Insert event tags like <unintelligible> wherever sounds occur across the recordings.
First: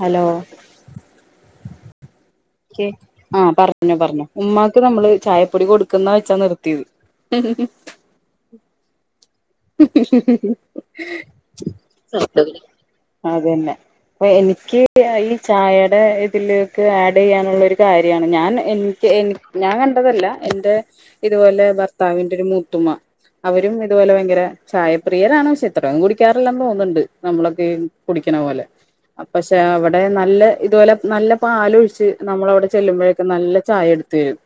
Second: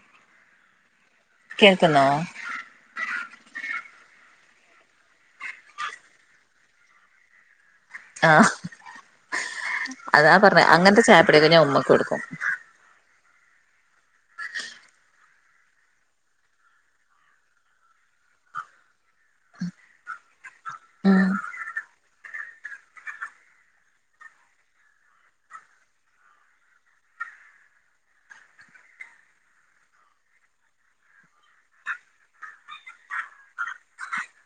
Hello? കേൾക്ക്ന്നോ? കേ ആഹ് പറഞ്ഞോ പറഞ്ഞോ, ഉമ്മാക്ക് നമ്മള് ചായപ്പൊടി കൊടുക്ക്ന്ന വെച്ചാ നിർത്തിത് <unintelligible> ആഹ്, അതാ പറഞ്ഞേ അങ്ങൻത്തെ ചായപ്പൊടിയൊക്കെ ഞാൻ ഉമ്മക്ക് കൊട്ക്കും. അതന്നെ പ്പൊ എനിക്ക് ഈ ചായടെ ഇതിലേക്ക് ആഡിയ്യാനുള്ളൊരു കാര്യാണ് ഞാൻ എനിക്ക് എനി ഞാൻ കണ്ടതല്ല എന്റെ ഉം ഇത് പോലെ ബർത്താവിന്റെ ഒര് മൂത്തുമ്മാ അവരും ഇതുപോലെ ഭയങ്കര ചായപ്രിയരാണ് പക്ഷെ ഇത്രം കുടിക്കാറില്ലന്ന് തോന്ന്ണ്ട് നമ്മളൊക്കെ കുടിക്കണ പോലെ അ പക്ഷെ അവടെ നല്ല ഇതുപോലെ നല്ല പാലൊഴിച്ച് നമ്മള അവടെ ചെല്ലുമ്പഴെക്കെ നല്ല ചായ എട് ത്തേരും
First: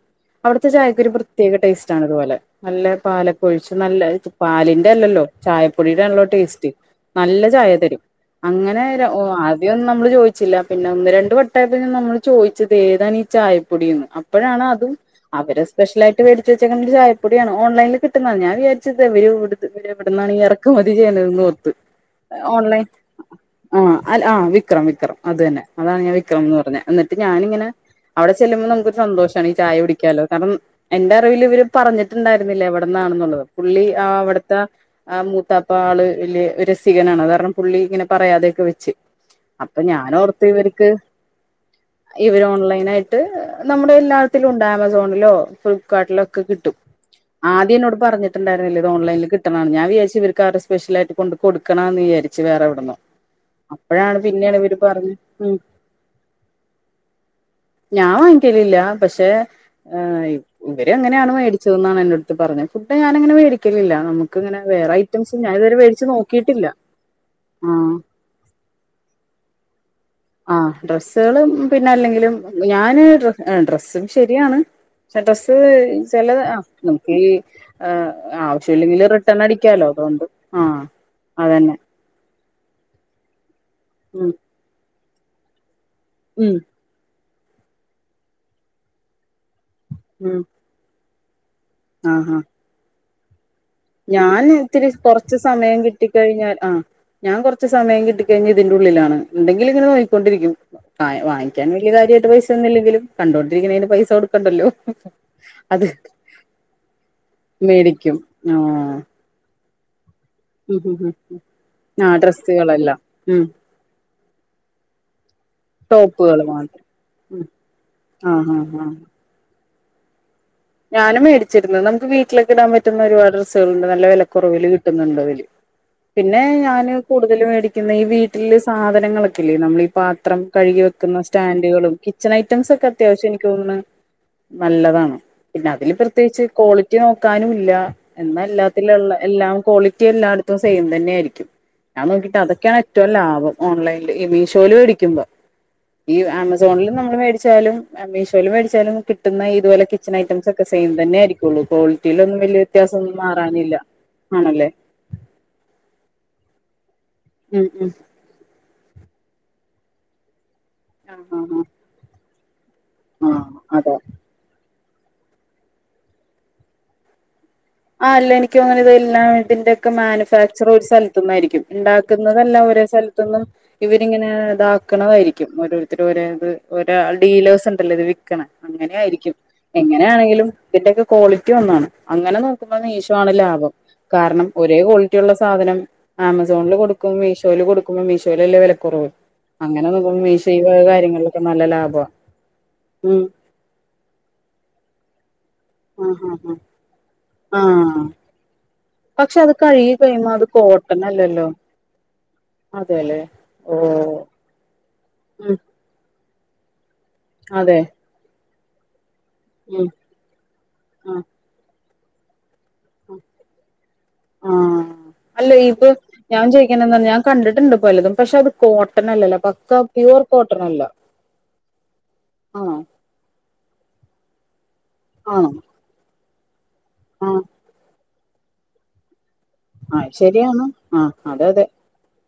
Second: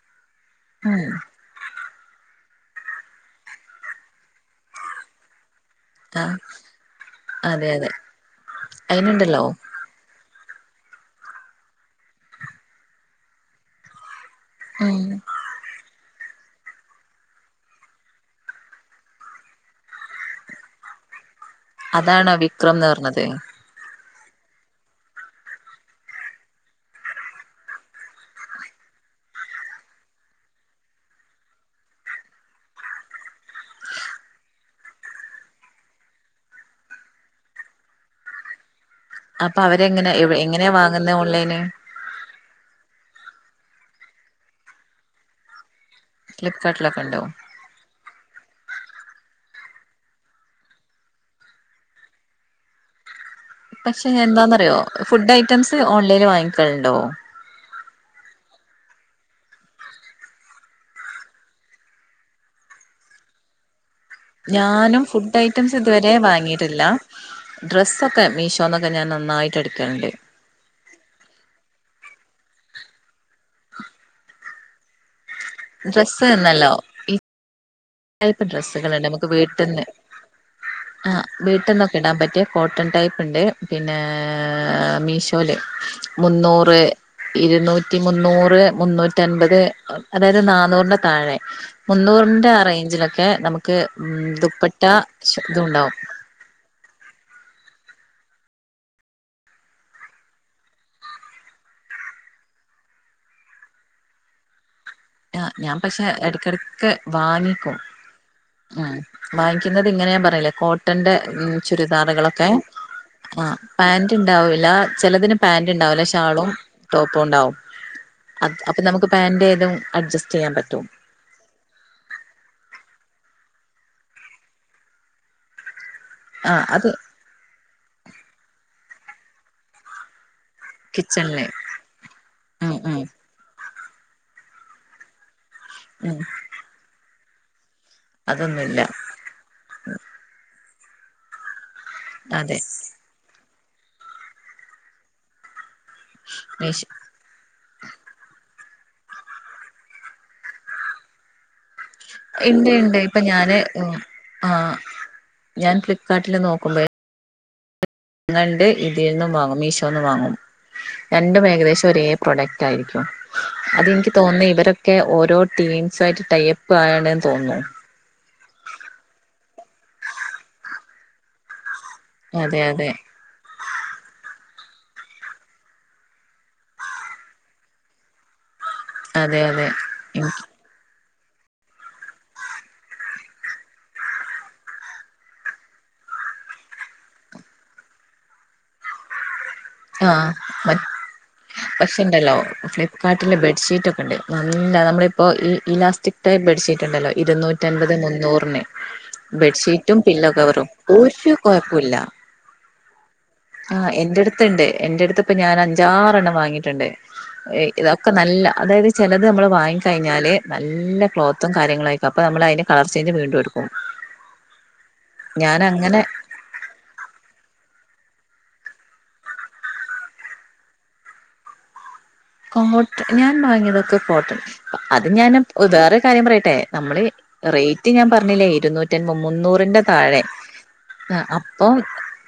അവ്‌ട്ത്തെ ഉം ചായക്കൊരു പ്രത്യേക ടേസ്റ്റ് ആണ് ഇതുപോലെ നല്ല പാലൊക്ക ഒഴിച്ച് നല്ല പാലി ൻ്റെ അല്ലല്ലോ ചായപ്പൊടീടെണല്ലോ ആഹ് ടേസ്റ്റ് നല്ല അതെ അതെ ചായതരും അങ്ങനെ ര ഒഹ് അയിനുണ്ടല്ലോ ആദ്യം നമ്മള് ചോയ് ച്ചില്ല പിന്നെ ഒന്ന് രണ്ട് വട്ടായപ്പോ നമ്മള് ചോയിച്ചത് ഏതാണ് ഈ ചായപ്പൊടിന്ന് അപ്പഴാണ് അതും ഉം അവര് സ്പെഷ്യലായിട്ട് വേടിച്ച് വെച്ചേക്ക്ണ ഒരു ചായപ്പൊടിയാണ് ഓൺലൈൻല് കിട്ടുന്നതാണ് ഞാൻ വിജാരിച്ചു ഇതെവിടു ഇത് പിന്നെ എവിടുന്നാണ് ഈ എറക്കുമതി ചെയ്ണത്‌ന്നോ അതാണ് വിക്രം ന്ന് പറിണത് ആഹ് അൽ ആഹ് വിക്രം വിക്രം അത് തന്നെ അതാണ് ഞാൻ വിക്രം എന്ന് പറഞ്ഞേ എന്നിട്ട് ഞാനിങ്ങനെ അവടെ ചെല്ലുമ്പോ നമുക്കൊരു സന്തോഷാണ് ഈ ചായ കുടിക്കാലോ കാരണം എന്റെ അറിവില് ഇവര് പറഞ്ഞിട്ടുണ്ടായിരുന്നില്ല എവിടന്നാണെന്നുള്ളത് പുള്ളി ആവടെ ത്ത ആ മൂത്താപ്പ ആള് വല്യയ രസികനാണ് അത് കാരണം പുള്ളി ഇങ്ങനെ പറയാതെയൊക്കെ വെച്ച് അപ്പൊ അവരെങ്ങനെ എവ ഞാനോർത്ത് എങ്ങനെയാ ഇവർക്ക് വാങ്ങുന്നത് ഓൺലൈന് ഇവര് ഓൺലൈനായിട്ട് നമ്മുടെ എല്ലാത്തിലും ഉണ്ട് ആമസോണിലോ ഫ്ലിപ്പ്കാർട്ടിലൊ ക്കെ കിട്ടും ഫ്ലിപ്കാർട്ടിലൊക്കെ ഉണ്ടോ ആദ്യം എന്നോട് പറഞ്ഞിട്ടുണ്ടായിരുന്നില്ല ഇത് ഓൺലൈനിൽ കി ട്ട്ണതാണ്. ഞാൻ വിജാരിച്ച് ഇവര്ക്ക് ആരോ സ്പെഷ്യലായിട്ട് കൊണ്ട് കൊടുക്കണാന്ന് വിജാരിച്ച് വേറെവ്ട്ന്നോ പക്ഷെ എന്താന്നറിയോ ഫുഡ് ഉം ഐറ്റംസ് ഓൺലൈനിൽ വാങ്ങിക്കല്ണ്ടോ ഞാൻ വാങ്ങിക്കലില്ല പക്ഷെ ആ ഇ ഇവര് അങ്ങനെയാണ് വേടിച്ചതന്നാണ് എൻ്റെ അടുത്ത് പറഞ്ഞത് ഫുഡ് ഞാനങ്ങനെ വേടിക്കലില്ല നമു ഞാനും ഫുഡ് ഐറ്റംസ് ഇതുവരെ നോക്കിയിട്ടില്ല വാങ്ങിയിട്ടില്ല ആഹ് ഡ്രസ്സൊക്കെ മീഷോന്നൊക്കെ ഞാൻ നന്നായിട്ട് എടുക്കല്ണ്ട് ആഹ് ഡ്രസ്സുകളും പിന്നെ അല്ലെങ്കിലും ഞാന് ഡ്ര ഡ്രസ്സും ശരിയാണ് പക്ഷ ഡ്രസ്സ് ഡ്രസ്സ് ചെലത് ആ എന്നല്ലോ ഈ നമുക്കീ ടൈപ്പ് ആവശ്യം ഇല്ലെങ്കില് ഡ്രസ്സുകളുണ്ട് റ നമുക്ക് ത്രണ്ണം വീട്ടിന്ന് അടിക്കാലോ അതുകൊണ്ട് ആഹ് ആ അതന്നെ വീട്ടിൽന്നൊക്കെ ഇടാൻ പറ്റിയ കോട്ടൺ ടൈപ്പ് ഇണ്ട് പിന്നെ ഉം മീഷോല് ഉം മുന്നൂറ് ഇരുന്നൂറ്റി മുന്നൂറ് മുന്നൂറ്റൻപത് അതായത് ഉം നാന്നൂറിന്റെ താഴെ മുന്നൂറിന്റെ ആ റൈറ്റിലൊക്കെ നമുക്ക് ഉം ഞാന് ദുപ്പട്ട ഇത്തിരി കൊർച്ച് സമയം ഇതുണ്ടാവും കിട്ടി കഴിഞ്ഞാൽ ആ ഞാൻ കൊർച്ച് സമയം കിട്ടി കഴിഞ്ഞ ഇതിന്റെ ഉള്ളിലാണ് ഇണ്ടെങ്കില് ഇങ്ങനെ നോക്കി കൊണ്ടിരിക്ക്യും വാ വാങ്ങിക്ക്യാൻ വല്യയ കാര്യായിട്ട് പൈസ ഒന്നുല്ലെങ്കിലും കണ്ടുകൊണ്ടിരിക്ക്ണേന് പൈസ കൊട്ക്കണ്ടല്ലോ ആഹ് ഞാൻ പക്ഷെ എടക്കടക്ക് വാങ്ങിക്കും ആ വാ ങ്ങിക്കുന്നത് ഇങ്ങനെ ഞാൻ പർഞ്ഞിലേ കോട്ടന്റെ ഉം ആ ചുരിദാറുകളൊക്കെ ഡ്രസ്സുകളെല്ലാം ഉം ആഹ് പാന്റ് ഇണ്ടാവൂല ചെലതിന് പാന്റ് ഇണ്ടാവൂല ടോപ്പുകൾ ഷാളും മാത്രം ടോപ്പും ഉം ഉണ്ടാവും ആ അ അപ്പൊ ആ ആ നമുക്ക് പാന്റ് ഏതും അഡ്ജസ്റ്റിയ്യാൻ പറ്റും ഞാനും മേടിച്ചിരുന്നു നമുക്ക് വീട്ടിലൊക്കെ ഇടാൻ പറ്റുന്ന ഒരുപാട് ഡ്രസ്സേള്ണ്ട് നല്ല വെലക്കുറവില് കിട്ടുന്നുണ്ട് അതില് പിന്നെ ആ അത് ഞാന് കൂടുതല് വേടിക്കുന്നത് ഈ വീട്ടില് സാധനങ്ങളൊക്കെല്ലേ നമ്മളീ പാത്രം കഴുകി വെക്കുന്ന കിച്ചണില് സ്റ്റാൻൻ്റുകളും കിച്ചൺ ഉം ഐറ്റംസൊക്കെ ഉം അത്യാവശ്യം എനിക്ക് തോന്ന്ണ് നല്ലതാണ് പിന്നെ അതില് ഉം പ്രത്യേകിച്ച് ക്വാളിറ്റി നോക്കാനും ഇല്ല എന്നാ അതൊന്നുല്ല എല്ലാത്തിലുള്ള എല്ലാം ക്വാളിറ്റി എല്ലായിടത്തും സെയിം തന്നെയായിരിക്കും ഞാൻ നോക്കിയിട്ട് അതെ അതൊക്കെയാണ് ഏറ്റവും ലാഭം ഓൺലൈനിൽ ഈ മീഷോൽ മേടിക്കുമ്പോ ഈ മീഷ് ആമസോണിൽ നമ്മൾ മേടിച്ചാലും ആ മീഷോയിൽ മേടിച്ചാലും കിട്ടുന്ന ഇതുപോലെ കിച്ചൺ ഐറ്റംസ് ഒക്കെ സെയിം തന്നെ ആയിരിക്കുള്ളൂ കോ റ്റിയിലൊന്നും വലിയ ഇണ്ട് ഇണ്ട് വ്യത്യാസൊന്നും ഇപ്പൊ ഞാന് മാറാനില്ല ആണല്ലേ ഞൻ ഫ്ലിപ്കാട്ടില് നോക്കുമ്പേ ഉം ഉം ങ്ങണ്ട് ഇതീന്നും വാങ്ങും. മീഷോന്നും വാങ്ങും ആഹ് രണ്ട് ആഹ് ഏകദേശം ഒരേ പ്രൊഡക് റ്റായിരിക്കും ആഹ് ആഹ് അതാ അതെനിക്ക് തോന്ന്ന്ന് ഇവരൊക്കെ ഓരോ ടീംസായിട്ട് ടൈപ്പ് ആണെന്ന് തോന്നുന്നു ആഹ് അല്ല എനിക്കോണത് ഇതെല്ലാം ഇതിന്റെയൊക്കെ മാനുഫാക്ചർ ഒരു സ്ഥലത്ത്ന്നായിരിക്കും ഇണ്ടാ അതെ ക്ക്ന്നതെല്ലാം ഒരേ അതെ സ്ഥലത്ത്ന്നും ഇവരിങ്ങനെ ഇതാക്ക്ന്നതായിരിക്കും ഓരോരുത്തര് ഓരോത് ഓരാ ഡീലേഴ്സ്ണ്ടല്ലോ ഇത് വി ക്ക്ണ അങ്ങനേ ആയിരിക്കും. അതെ അതെ എനിക്ക് എങ്ങനേണെങ്കിലും ഇതിന്റെ ഒക്കെ ക്വാളിറ്റി ഒന്നാണ് അങ്ങനെ നോ ക്കുമ്പോ മീശോണ് ലാഭം കാരണം ഒരേ ക്വാളിറ്റിള്ള സാധനം ആമസോണില് കൊടുക്കും മീഷോല് കൊടുക്കുമ്പോ മീഷോലല്ലേ വിലക്കുറവ് അങ്ങനെ നോക്കുമ്പോ ആഹ് മീശോയി മ കാര്യങ്ങൾലൊക്കെ നല്ലല്ല പക്ഷെ ഇണ്ടല്ലോ ഫ്ലിപ്പ്കാർട്ടിലെ ബെഡ്ഷീറ്റ് ഒക്കെണ്ട് നല്ല നമ്മളിപ്പോ ഈ ആ ഇലാസ്റ്റിക് ആ ബെഡ്ഷീറ്റ് ണ്ടല്ലോ ആ ആ ഇരുന്നൂറ്റി അൻപത് മുന്നൂറ്ന് പക്ഷെ അത് കഴുകി ബെഡ്ഷീറ്റും പില്ലോ കഴിയുമ്പോ അത് കവറും ഒരു കൊഴപ്പുല്ല അതെല്ലെ ഓഹ് അടുത്തുണ്ട് എന്റെ അട്ത്ത്പ്പം ഞാന് അഞ്ചാറണ്ണം വാങ്ങിട്ട്ണ്ട് അതെ ഇതൊക്കെ നല്ല അതായത് ചെലത് നമ്മള് വാങ്ങി ഉം കഴിഞ്ഞാല് നല്ല ആ ക്ലോ ത്തും കാര്യങ്ങളായിക്കും അപ്പം നമ്മളയിന്റെ കളർചേഞ്ച് വീണ്ടും എടുക്കും ആഹ് അല്ലേ ഞാൻ ഇത് അങ്ങനെ ഞാൻ ചോയിക്കുന്നന്നർഞ്ഞാ ഞാൻ കണ്ടിട്ടുണ്ട് ഇപ്പല്ലതും പക്ഷെ അത് കോട്ടൻ അല്ലല്ലോ പക്കാ പ്യുവർ കോട്ടനല്ല കോട്ട ഞാൻ വാങ്ങിയതൊക്കെ കോട്ടൺ അത് ഞാൻ ആണോ വേറൊര് കാര്യം പറയട്ടെ നമ്മള് ആ റൈറ്റ് ഞാ പറഞ്ഞില്ലേ ഇരുന്നൂ റ്റിം മുന്നൂറിന്റെ ആ താഴെ ശരിയാണ് ആ അതെ അതെ അപ്പം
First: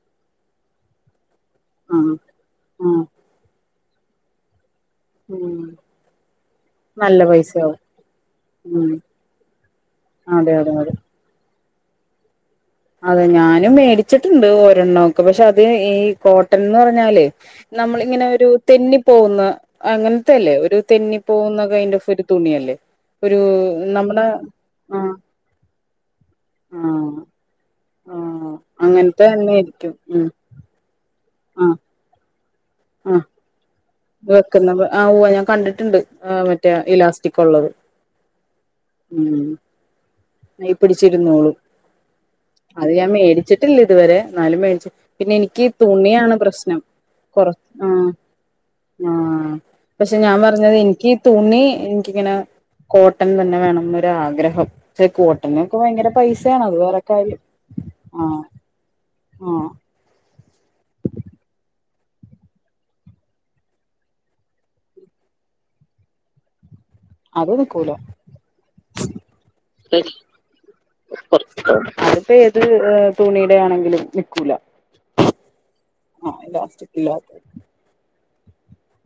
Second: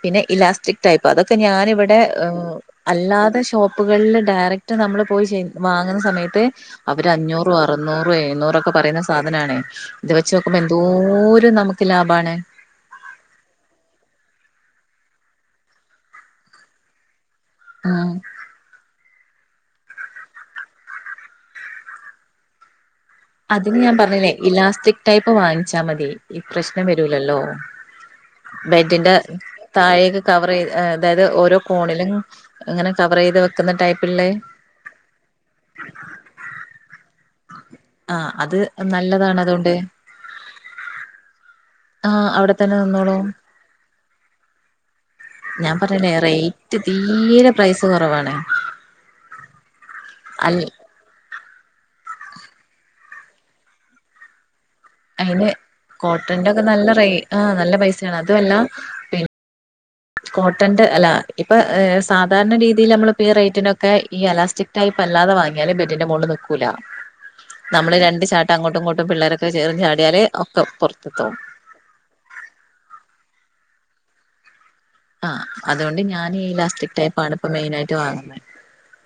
പിന്നെ ഇലാസ്റ്റിക് ടൈപ്പ് അതൊക്കെ ഞാന് ആ ഇവിടെ ആ അല്ലാതെ ഷോപ്പുകളിൽ ഡയറ ക്ട് നമ്മള് പോയിചയ് ഉം വാങ്ങുന്ന സമയത്ത് അവര് നല്ല അഞ്ഞൂറും പൈസയാവും അറുന്നൂറും എഴ്ന്നൂറൊക്കെ ഉം പറയുന്ന സാധനാണേ ഇത് അതെ വെച്ചോക്കുമ്പം അതെ അതെ എന്തോര് നമ്ക്ക് ലാഭാണ് അതെ ഞാനും മേടിച്ചിട്ടുണ്ട് ഒരെണ്ണൊക്കെ പക്ഷെ അത് ഈ കോട്ടൻന്ന് പറഞ്ഞാല് ഉം നമ്മളിങ്ങനെ ഒരു തെന്നി പോകുന്ന അങ്ങൻത്തെല്ലേ ഒരു തെന്നി പോകുന്നക്കൊയിന്റെ അനുസരിച്ചരു തുണിയല്ലേ ഒരു അതിന് ഞാൻ നമ്മുടെ പറഞ്ഞില്ലേ ആ ഇലാസ്റ്റിക് ടൈപ്പ് വാങ്ങി ച്ചാ മതി ഇ ആ പ്രശ്ണം വരൂലല്ലോ ആ ബെഡിന്റെ അങ്ങനത്തെ തന്നെ ആയിരിക്കും താഴേക്ക് ഉം കവറൈയ്ത് അതായത് ഓരോ ആ കോണിലും ഇങ്ങനെ കവറൈത് വെക്കുന്ന ടൈപ്പ് വെക്കുന്നത് ആ ഉവ്വെ ഞാൻ കണ്ടിട്ടുണ്ട് മറ്റേ ഇലാസ്റ്റികുള്ളത് ആഹ് അത് നല്ലതാണ് അതോണ്ട് നൈപിടിച്ചിരുന്നോളും ആഹ് അവിടെ തന്നെ അത് ഞാം നിന്നോളും മേടിച്ചിട്ടില്ല ഇതുവരെ എന്നാലും മേടിച്ചു പിന്നെ എനിക്ക് തുണിയാണ് പ്രശ്നം ക്ക് കൊറ തീരെ പൈസ ആഹ് കൊറവാണ് ആഹ് പക്ഷെ ഞാൻ പറഞ്ഞത് എനിക്ക് - തുണി എനിക്ക് ഇങ്ങനെ കോട്ടൻ തന്നെ വേണംന്ന് ഒരാഗ്രഹം പക്ഷെ അയിന് കോട്ടനൊക്കെ ഭയങ്കര കോട്ടന്റെ ഒക്കെ പൈസയാണ് അത് നല്ല വേറെ റേ ആ കാര്യം നല്ല പൈസയാണ് ആഹ് അതുമല്ല പിന്നെ ആഹ് കോട്ടന്റെ അല്ല ഇപ്പൊ സാധാരണ രീതിയിൽ നമ്മളിപ്പ ഈ റൈറ്റിനൊക്കെ ഈ എലാസ്റ്റിക് - ടൈപ്പ് അല്ലാെതെ വങ്ങിയാലും ബെഡിന്റെ മോളില് നിക്കൂല അത് നിക്കൂല നമ്മള് രണ്ട് ചാട്ടം അങ്ങോട്ടും ഇങ്ങോട്ടും പിള്ളേരൊക്കെ ചേർന്ന് ചാടിയാല് ഒക്കെ പൊറത്ത്ക്കാവും അതിപ്പോ ഏത് തുണിടെ ആണെങ്കിലും നിക്കൂല ആഹ് അതുകൊണ്ട് ഞാന് ആഹ് ഇലാസ്റ്റിക് ടൈപ്പാണ് ഇല്ലാത്ത ഇപ്പൊ മെയിനായിട്ട് വാങ്ങുന്നത്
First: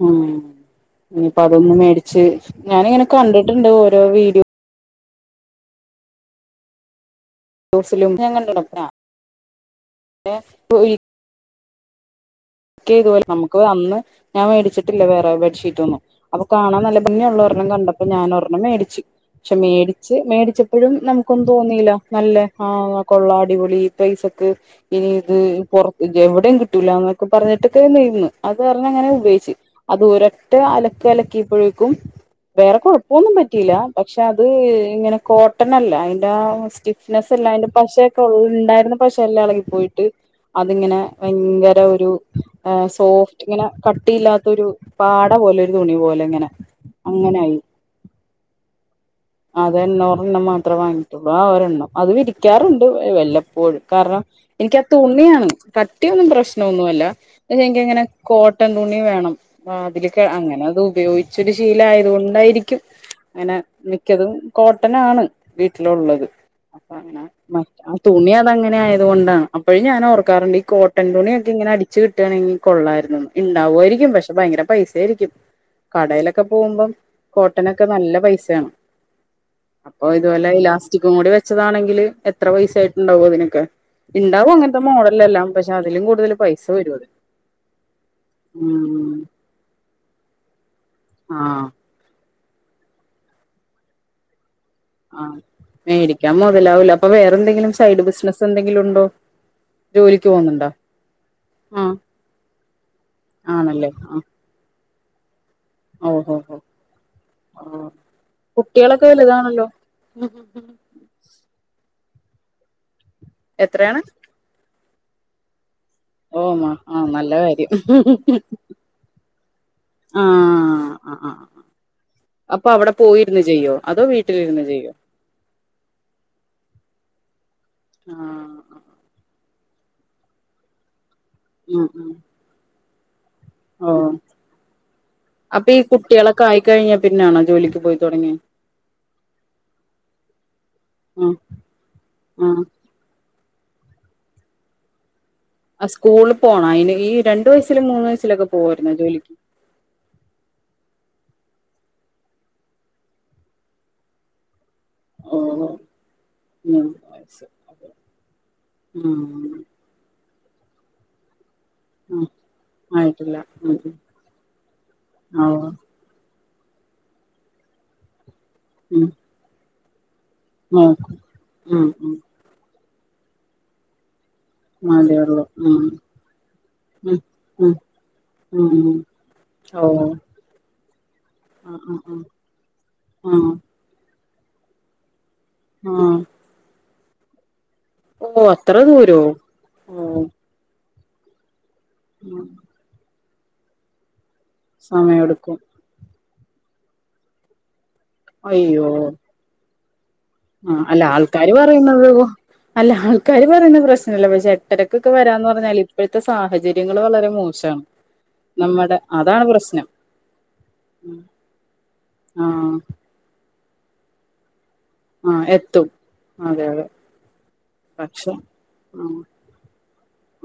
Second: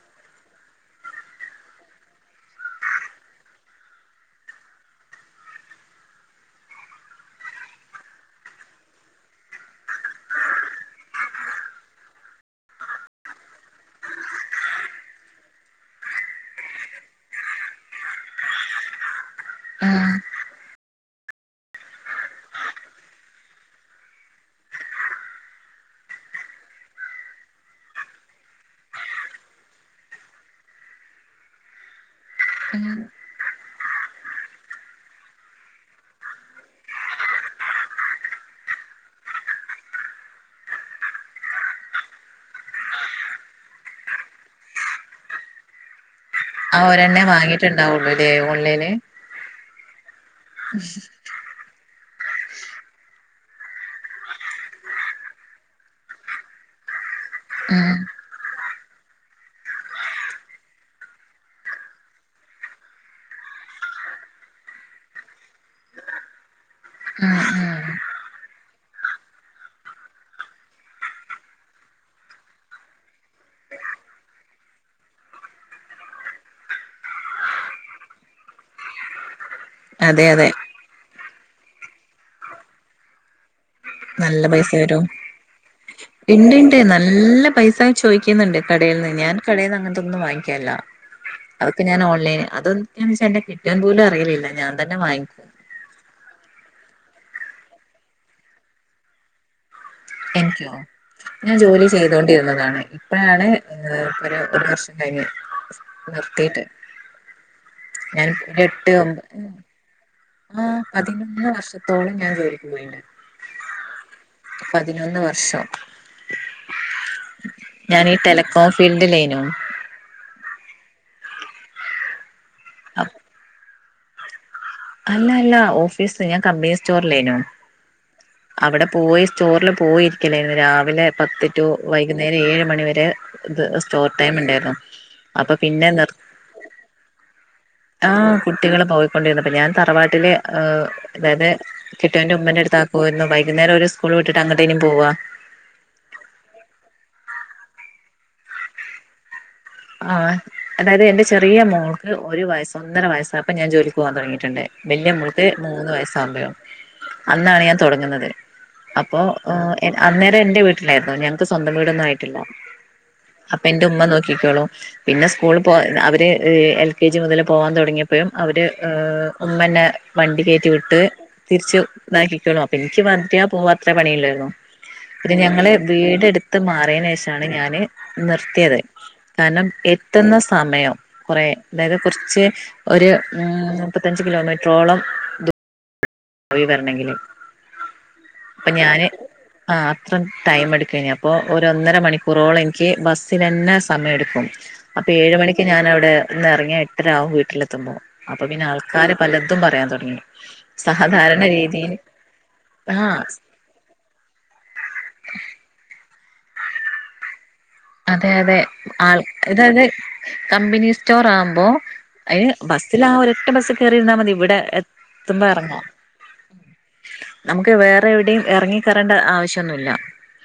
ഉം ഇനിപ്പ അതൊന്നാ മേടിച്ച് ഞാനിങ്ങനെ കണ്ടിട്ടുണ്ട് ഓരോ വീഡിയോ - ഇപ്പൊ <unintelligible> വീട്ടില് ക്ക് ഇത് പോലെ നമുക്ക് അന്ന് ഞാൻ മേടിച്ചിട്ടില്ല വേറെ ബെഡ്ഷീറ്റൊന്നും അപ്പൊ കാണാൻ നല്ല ഭംഗി ഉള്ള ഒരെണം കണ്ടപ്പോ ഞാൻ ഒരെണ്ണം മേടിച്ചു പക്ഷെ മേടിച്ച് മേടിച്ചപ്പോഴും നമുക്ക്- കൊണ്ട് വന്നീല നല്ല ആഹ് കൊള്ളാം അടിപൊളി പൈസക്ക് - ഇനി ഇത് പുറ എവിടെയും കിട്ടൂല എന്നൊക്കെ പറഞ്ഞിട്ടൊക്കെ നിന്ന് അത് പറഞ്ഞ അങ്ങനെ ഉപയോഗിച്ച് അത് ഒര് ഒറ്റ അലക്ക് അലക്കിയപ്പോഴേക്കും വേറെ കൊഴപ്പൊന്നും പറ്റിയില്ല പക്ഷെ അത് ഇങ്ങനെ കോട്ടൺ അല്ല അതിന്റെ സ്റ്റിഫ്നെസ് അല്ല അതിന്റെ പശ - ഉണ്ടായിരുന്നു പശ എല്ലാം ഇളകി പോയിട്ട് അതിങ്ങനെ ഭയങ്കര - ഒരു സോഫ്റ്റ് ഇങ്ങനെ കട്ടിയില്ലാത്ത ഒരു പാട പോലെ ഒരു തുണി പോലെ ഇങ്ങനെ ആ ഒരെണ്ണമേ അങ്ങനായി വാങ്ങീട്ടുണ്ടാവുള്ളു ഇല്ലേ ഓൺലൈന് അത് ഒരെണ്ണം മാത്രേ വാങ്ങിട്ടുള്ളൂ ആ ഒരെണ്ണം അത് വിരിക്കാറുണ്ട് വല്ലപ്പോഴും കാരണം - എനിക്ക് ആ തുണിയാണ് കട്ടിയൊന്നും പ്രശ്നമൊന്നുമല്ല പക്ഷെ എനിക്ക് ഉം ഇങ്ങനെ - കോട്ടൺ തുണി വേണം അതില് അങ്ങനെ അത് ഉപയോഗിച്ച് ഒരു ശീലം ആയതുകൊണ്ടായിരിക്കും - അങ്ങനെ മിക്കതും കോട്ടനാണ് വീട്ടിലുള്ളത് അങ്ങനെ ആഹ് മറ്റ ആഹ് ആ തുണി അത് അങ്ങനെ ആയതുകൊണ്ടാണ് അപ്പോഴും ഞാൻ ഓർക്കാറുണ്ട് ഈ കോട്ടൺ തുണിയൊക്കെ ഇങ്ങനെ അടി- ച്ച് കിട്ടുയാണെങ്കിൽ കൊള്ളാമായിരുന്നു ഇണ്ടാവുയിരിക്കും പക്ഷെ ഭയങ്കര പൈസ ആയിരിക്കും കടയിലൊക്കെ പോകുമ്പം കോട്ടനൊക്കെ നല്ല പൈസയാണ് അപ്പൊ അതെ അതെ ഇതുപോലെ ഇലാസ്റ്റിക്കും കൂടി വെച്ചതാണെങ്കില് എത്ര പൈസ ആയിട്ട് ഉണ്ടാവും ഇതിനൊക്കെ നല്ല പൈസ വരോ കൂടുതൽ ഇണ്ട് പൈസ ഇണ്ട് വരും അത് നല്ല പൈസ ചോദിക്കുന്നുണ്ട് കടെന്ന് ഉം ഞാൻ - കടെന്ന് അങ്ങനത്തൊന്നും വാങ്ങിക്കാറില്ല ആഹ് അതൊക്കെ ഞാൻ ഓൺലൈൻ അതോന്നും - എങ്ങനെ എന്ന് വെച്ചാൽ എന്നെ കിട്ടുവാൻ പോലും അറിയില്ലില്ല ഞാൻ തന്നെ ആഹ് വാങ്ങിക്കും മേടിക്കാൻ മൊതലാവൂല അപ്പൊ വേറെ എന്തെങ്കിലും സൈഡ് ബിസിനസ്സ് എന്തെങ്കിലും ഒണ്ടോ എനിക്കോ ഞാൻ ജോലി ആഹ് ചെയ്തോണ്ടിരുന്നതാണ് ഇപ്പഴാണ് ആണല്ലേ ആഹ് ഒരു - ഒരു വർഷം കഴിഞ്ഞ് ഓഹോ ഹോ നിർത്തിട്ട് ഓഹ് ഞാൻ ഒരു എട്ട് ഒമ്പത് - ഉം ഉം <unintelligible> പതിനൊന്ന് വർഷത്തോളം ഞാൻ ജോലിക്ക് പോയിട്ടുണ്ട് എത്രയാണ് പതിനൊന്ന് വർഷം ഓഹ് മാ ആഹ് നല്ല കാര്യം ഞാൻ ഈ ടെലകോം ഫീൽഡിലേനു ആഹ് ആഹ് അപ്പൊ അവിടെ പോയി ഇത് ചെയ്യോ അതോ വീട്ടില് ഇരുന്ന് ചെയ്യോ അല്ല അല്ല ഓഫീസ് ഞാൻ കമ്പനി സ്റ്റോറിലേനു ആഹ് അവിടെ പോയി സ്റ്റോറില് പോയിരിക്കല്ലേന്ന് രാവിലെ പത്ത് ടു ഉം ഉം വൈകുന്നേരം ഏഴ് മണിവരെ ഇത് സ്റ്റോർ ഓഹ് ടൈം ഇണ്ടാർന്നു അപ്പൊ പിന്നെ നിർ ക്കായി കഴിഞ്ഞേ പിന്നാണോ ജോലിക്ക് പോയി ആഹ് തുടങ്ങിയ കുട്ടികള് പോയിക്കൊണ്ടിരുന്നപ്പൊ ഞാൻ തറവാട്ടില് ഏഹ് ആ അതായത് കെട്ടിയോന്റെ ആ ഉമ്മെന്റെ അടുത്താർ പോയിരുന്നു വൈകുന്നേരം അവര് സ്കൂൾ വിട്ടിട്ട് അങ്ങട്ടന്നേ പോവ്വാ ആ സ്കൂളിൽ പോണം അയിന് ഈ രണ്ടു വയസ്സില് മൂന്ന് വയസ്സിലൊക്കെ പോവുമായിരുന്ന് ജോലിക്ക് ആഹ് അതായത് എന്റെ ചെറിയ മോൾക്ക് ഒരു വയസ് ഒന്നര വയസ്സായപ്പം ഞാൻ ജോലിക്ക് പോകാൻ തുടങ്ങിട്ടിണ്ട് വല്യ ഓ മോൾക്ക് മൂന്ന് വയസ് ആകുമ്പോഴും മൂന്ന് വയസ്സ് അന്നാണ് ഞാൻ തൊടങ്ങുന്നത് അപ്പോ ഉം ആ എ അന്നേരം എന്റെ വീട്ടിലായിരുന്നു ഞങ്ങക്ക് സ്വന്തം വീടൊന്നും ഉം ആയിട്ടില്ല ആയിട്ടില്ല അപ്പൊ ഉം എന്റെ ഉം ഉമ്മ നോക്കിക്കോളൂം പിന്നെ ആ സ്കൂളില് പോവാൻ അവര് ഏ എൽ കെ ജി മുതൽ പോകാൻ തുടങ്ങിയപ്പോഴും അവര് ഉം ഏഹ് ഉമ്മന്നെ വണ്ടി കേറ്റി വിട്ട് നോക്കും തിരിച്ച് ഉം ഉം ഇതാക്കിക്കൊളും എനിക്ക് <unintelligible> പോവാ അത്രേ പണിയിള്ളാർന്നു പിന്നെ മതിയുള്ളൂ ഞങ്ങള് ഉം വീടെടുത്ത് ഉം മാറിയേനേഷാണ് ഉം ഞാന് ഉം നിർത്തിയത് ഉം കാരണം ഓ എത്തുന്ന സമയം കുറേ ആ ആ അതായത് ആ കുറച്ച് ഒരു ആ ഏഹ് മുപ്പത്തഞ്ച് കിലോമീറ്ററോളം ആഹ് പോയി വരണെങ്കില് അപ്പൊ അത്ര ഞാന് ദൂരോ ആഹ് ഓ അപ്പം ടൈം എടുക്കഴിഞ്ഞപ്പോ ഒരൊന്നര ഉം മണിക്കൂറോളം എനിക്ക് ബസ്സിനന്നെ സമയെടുക്കും അപ്പേഴ് സമയെടുക്കും മണിക്ക് ഞാൻ അവിടെ നിന്ന് എറങ്ങിയാ എട്ടരാകും വീട്ടിലെത്തുമ്പോ അപ്പൊ പിന്നെ ആൾക്കാര് പലതും പറയാൻ തൊടങ്ങി ആഹ് അല്ല ആൾക്കാര് പറയുന്നതോ അല്ല ആഹ് ആൾക്കാര് പറയുന്ന പ്രശ് നല്ല പക്ഷെ എട്ടരക്ക്ക്കെ വരാന്ന് പറഞ്ഞാല് ഇപ്പഴത്തെ സാഹചര്യങ്ങള് വളരെ മോശമാണ് അതെ അതെ ആൾക്കാര് അത് കമ്പനി സ്റ്റോർ ആകുമ്പോ ആ അയിന് ബസ്സിൽ ആ ഒരൊറ്റ ബസ്സ് കേറിരുന്നാ മതി ഇവിടെ എ ആഹ് എത്തും അതെ അതെ നമുക്ക് വേറെ പക്ഷെ എവിടെയും എറങ്ങി ആ കേറണ്ട ആവശ്യൊന്നുല്ല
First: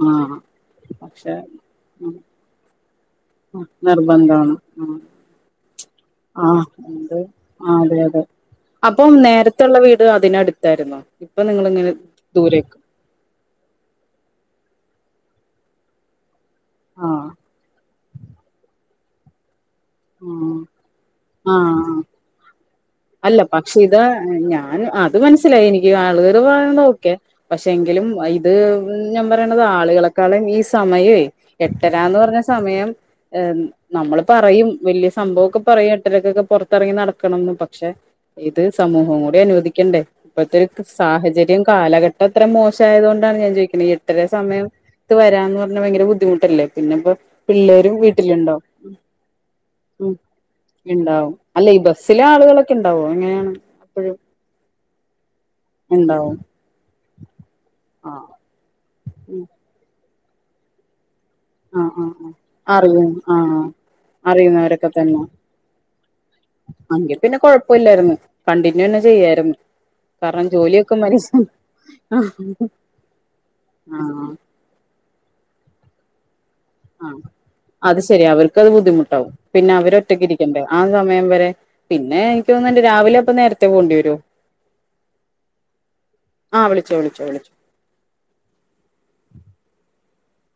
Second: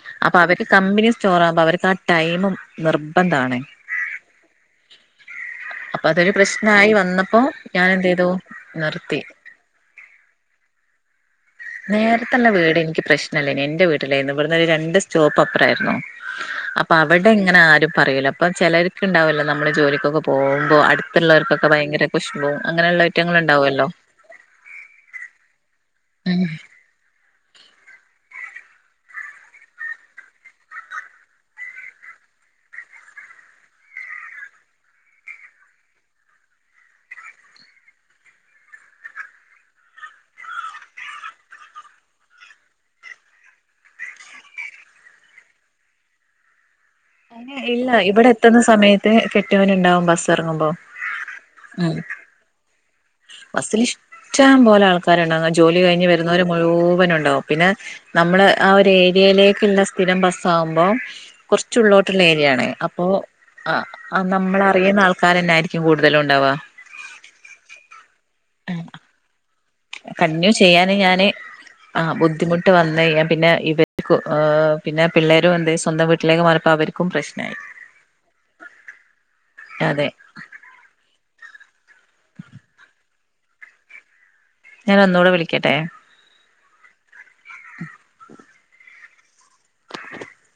ആ അപ്പൊ അവർക്ക് കമ്പനി പക്ഷെ സ്റ്റോറാവുമ്പോ അവർക്ക് ആ ടൈമും നിർബന്ധാണ് ആഹ് നിർബന്ധാണ് ഉം അപ്പൊ അതൊരു ആഹ് പ്രശ്നായി തെ വന്നപ്പോ ആഹ് ഞാൻ അതെ എന്ത് അതെ ചെയ്തു അപ്പം നിർത്തി നേര ത്തുള്ള വീട് അതിനടുത്തായിരുന്നോ ഇപ്പൊ നിങ്ങള് ഇങ്ങനെ നേരത്തുള്ള വീട് ദൂരേക്കും എനിക്ക് പ്രശ് നല്ലേനി എന്റെ വീട്ടില് ആയിരുന്ന് ഇവിടുന്ന് ഒരു രണ്ട് സ്റ്റോപ്പ് അപ്പറായിരുന്നു അപ്പൊ ആ അവിടെ ഇങ്ങനെ ആരും പറയൂല്ല അപ്പ ചെലർക്ക് ഇണ്ടാവോല്ലോ നമ്മള് ജോലി ക്കൊക്കെ പോകുമ്പോ ആ അടുത്തുള്ളവർക്കൊക്കെ ആ ഭയങ്കര കുശുമ്പും അങ്ങനെയുള്ള ഐറ്റങ്ങൾ അല്ല പക്ഷെ എണ്ടാവോല്ലോ ഇത് ഞാൻ അത് മനസ്സിലായി എനിക്ക് ആളുകള് ഉം പറയണത് ഓക്കെ പക്ഷെ എങ്കിലും അ ഇത് ഞാൻ പറയണത് ആളുകളെക്കാളും ഈ സമയവേ എട്ടരാന്ന് പറഞ്ഞ സമയം എ നമ്മള് പറയും വല്യ സംഭവോക്ക പറയും എട്ടരക്കൊക്കെ പൊറത്തിറങ്ങി നടക്കണംന്ന് പക്ഷെ ഇത് സമൂഹം കൂടി അനുവദിക്കണ്ടേ ഇപ്പത്തെ ഒരു ക സാഹചര്യം കാലഘട്ടം അത്ര മോശായത് കൊണ്ടാണ് ഞാൻ ചോദിക്കണെ ഈ എട്ടര സമയം ത്ത് വരാന്ന് പറഞ്ഞാ ഭയങ്കര ബുദ്ധിമുട്ടല്ലേ പിന്നെ ഇപ്പം ഇല്ല പിള്ളേരും ഇവിടെ വീട്ടിലുണ്ടോ എത്തുന്ന സമയത്ത് കെട്ടിയോൻ ഉണ്ടാവും ഉം ബസ് ഇറങ്ങുമ്പോ ഇണ്ടാവും അല്ല ഈ ഉം ബസില് ആളുകളൊക്കെ ഉണ്ടാവോ എങ്ങനെയാണ് എപ്പഴും ക്ഷ്ടം പോലെ ആൾക്കാരുണ്ടാവും ജോലി കഴിഞ്ഞ് വരുന്നവരും മൊ മുഴുവനും ഉണ്ടാവും. പിന്നെ ആഹ് നമ്മള് ആ ഒരു ഏരിയയിലേക്ക്ല്ലെ സ്ഥിരം ബസ്സാവുമ്പോ ച്ച് ആഹ് ആഹ് ഉള്ളോട്ട്ല്ലെ ആഹ് ഏരിയാണ്. അപ്പൊ അറിയും ആഹ് അ നമ്മള് അറിയുന്നവരൊക്കെ അറിയുന്ന തന്നെ ആൾക്കാരെന്നെ ആയിരിക്കും കൂടുതലു ഉണ്ടാവാ. എങ്കി പിന്നെ കൊഴപ്പം ഇല്ലായിരുന്നു കണ്ടിന്യൂ തന്നെ ചെയ്യായിരുന്നു. കാരണം കണ്ടിന്യൂ ചെയ്യാന് ജോലിയൊക്കെ ഞാന് മനുഷ്യൻ ആഹ് ബുദ്ധിമുട്ട് വന്നഴിഞ്ഞാ പിന്നെ ഇവർക്കു ആഹ് ഏ ഹ് പിന്നെ പിള്ളേരു എന്തേ സ്വന്തം വീട്ടിലേക്ക് മാറിയപ്പം അവര് ആഹ് അത് ശരിയാ അവർക്കത് ബുദ്ധിമുട്ടാവും പിന്നെ അവര് അതെ ഒറ്റക്കിരിക്കണ്ടേ ആ സമയം വരെ. പിന്നെ എനിക്ക് തോന്നുന്നുണ്ട് രാവിലെ അപ്പം നേരത്തെ പോണ്ടി വര്വോ? ഞാൻ ഒന്നൂടെ വിളിക്കട്ടെ. ആഹ് വിളിച്ചോ വിളിച്ചോ വിളിച്ചോ. <inaudible> <inaudible>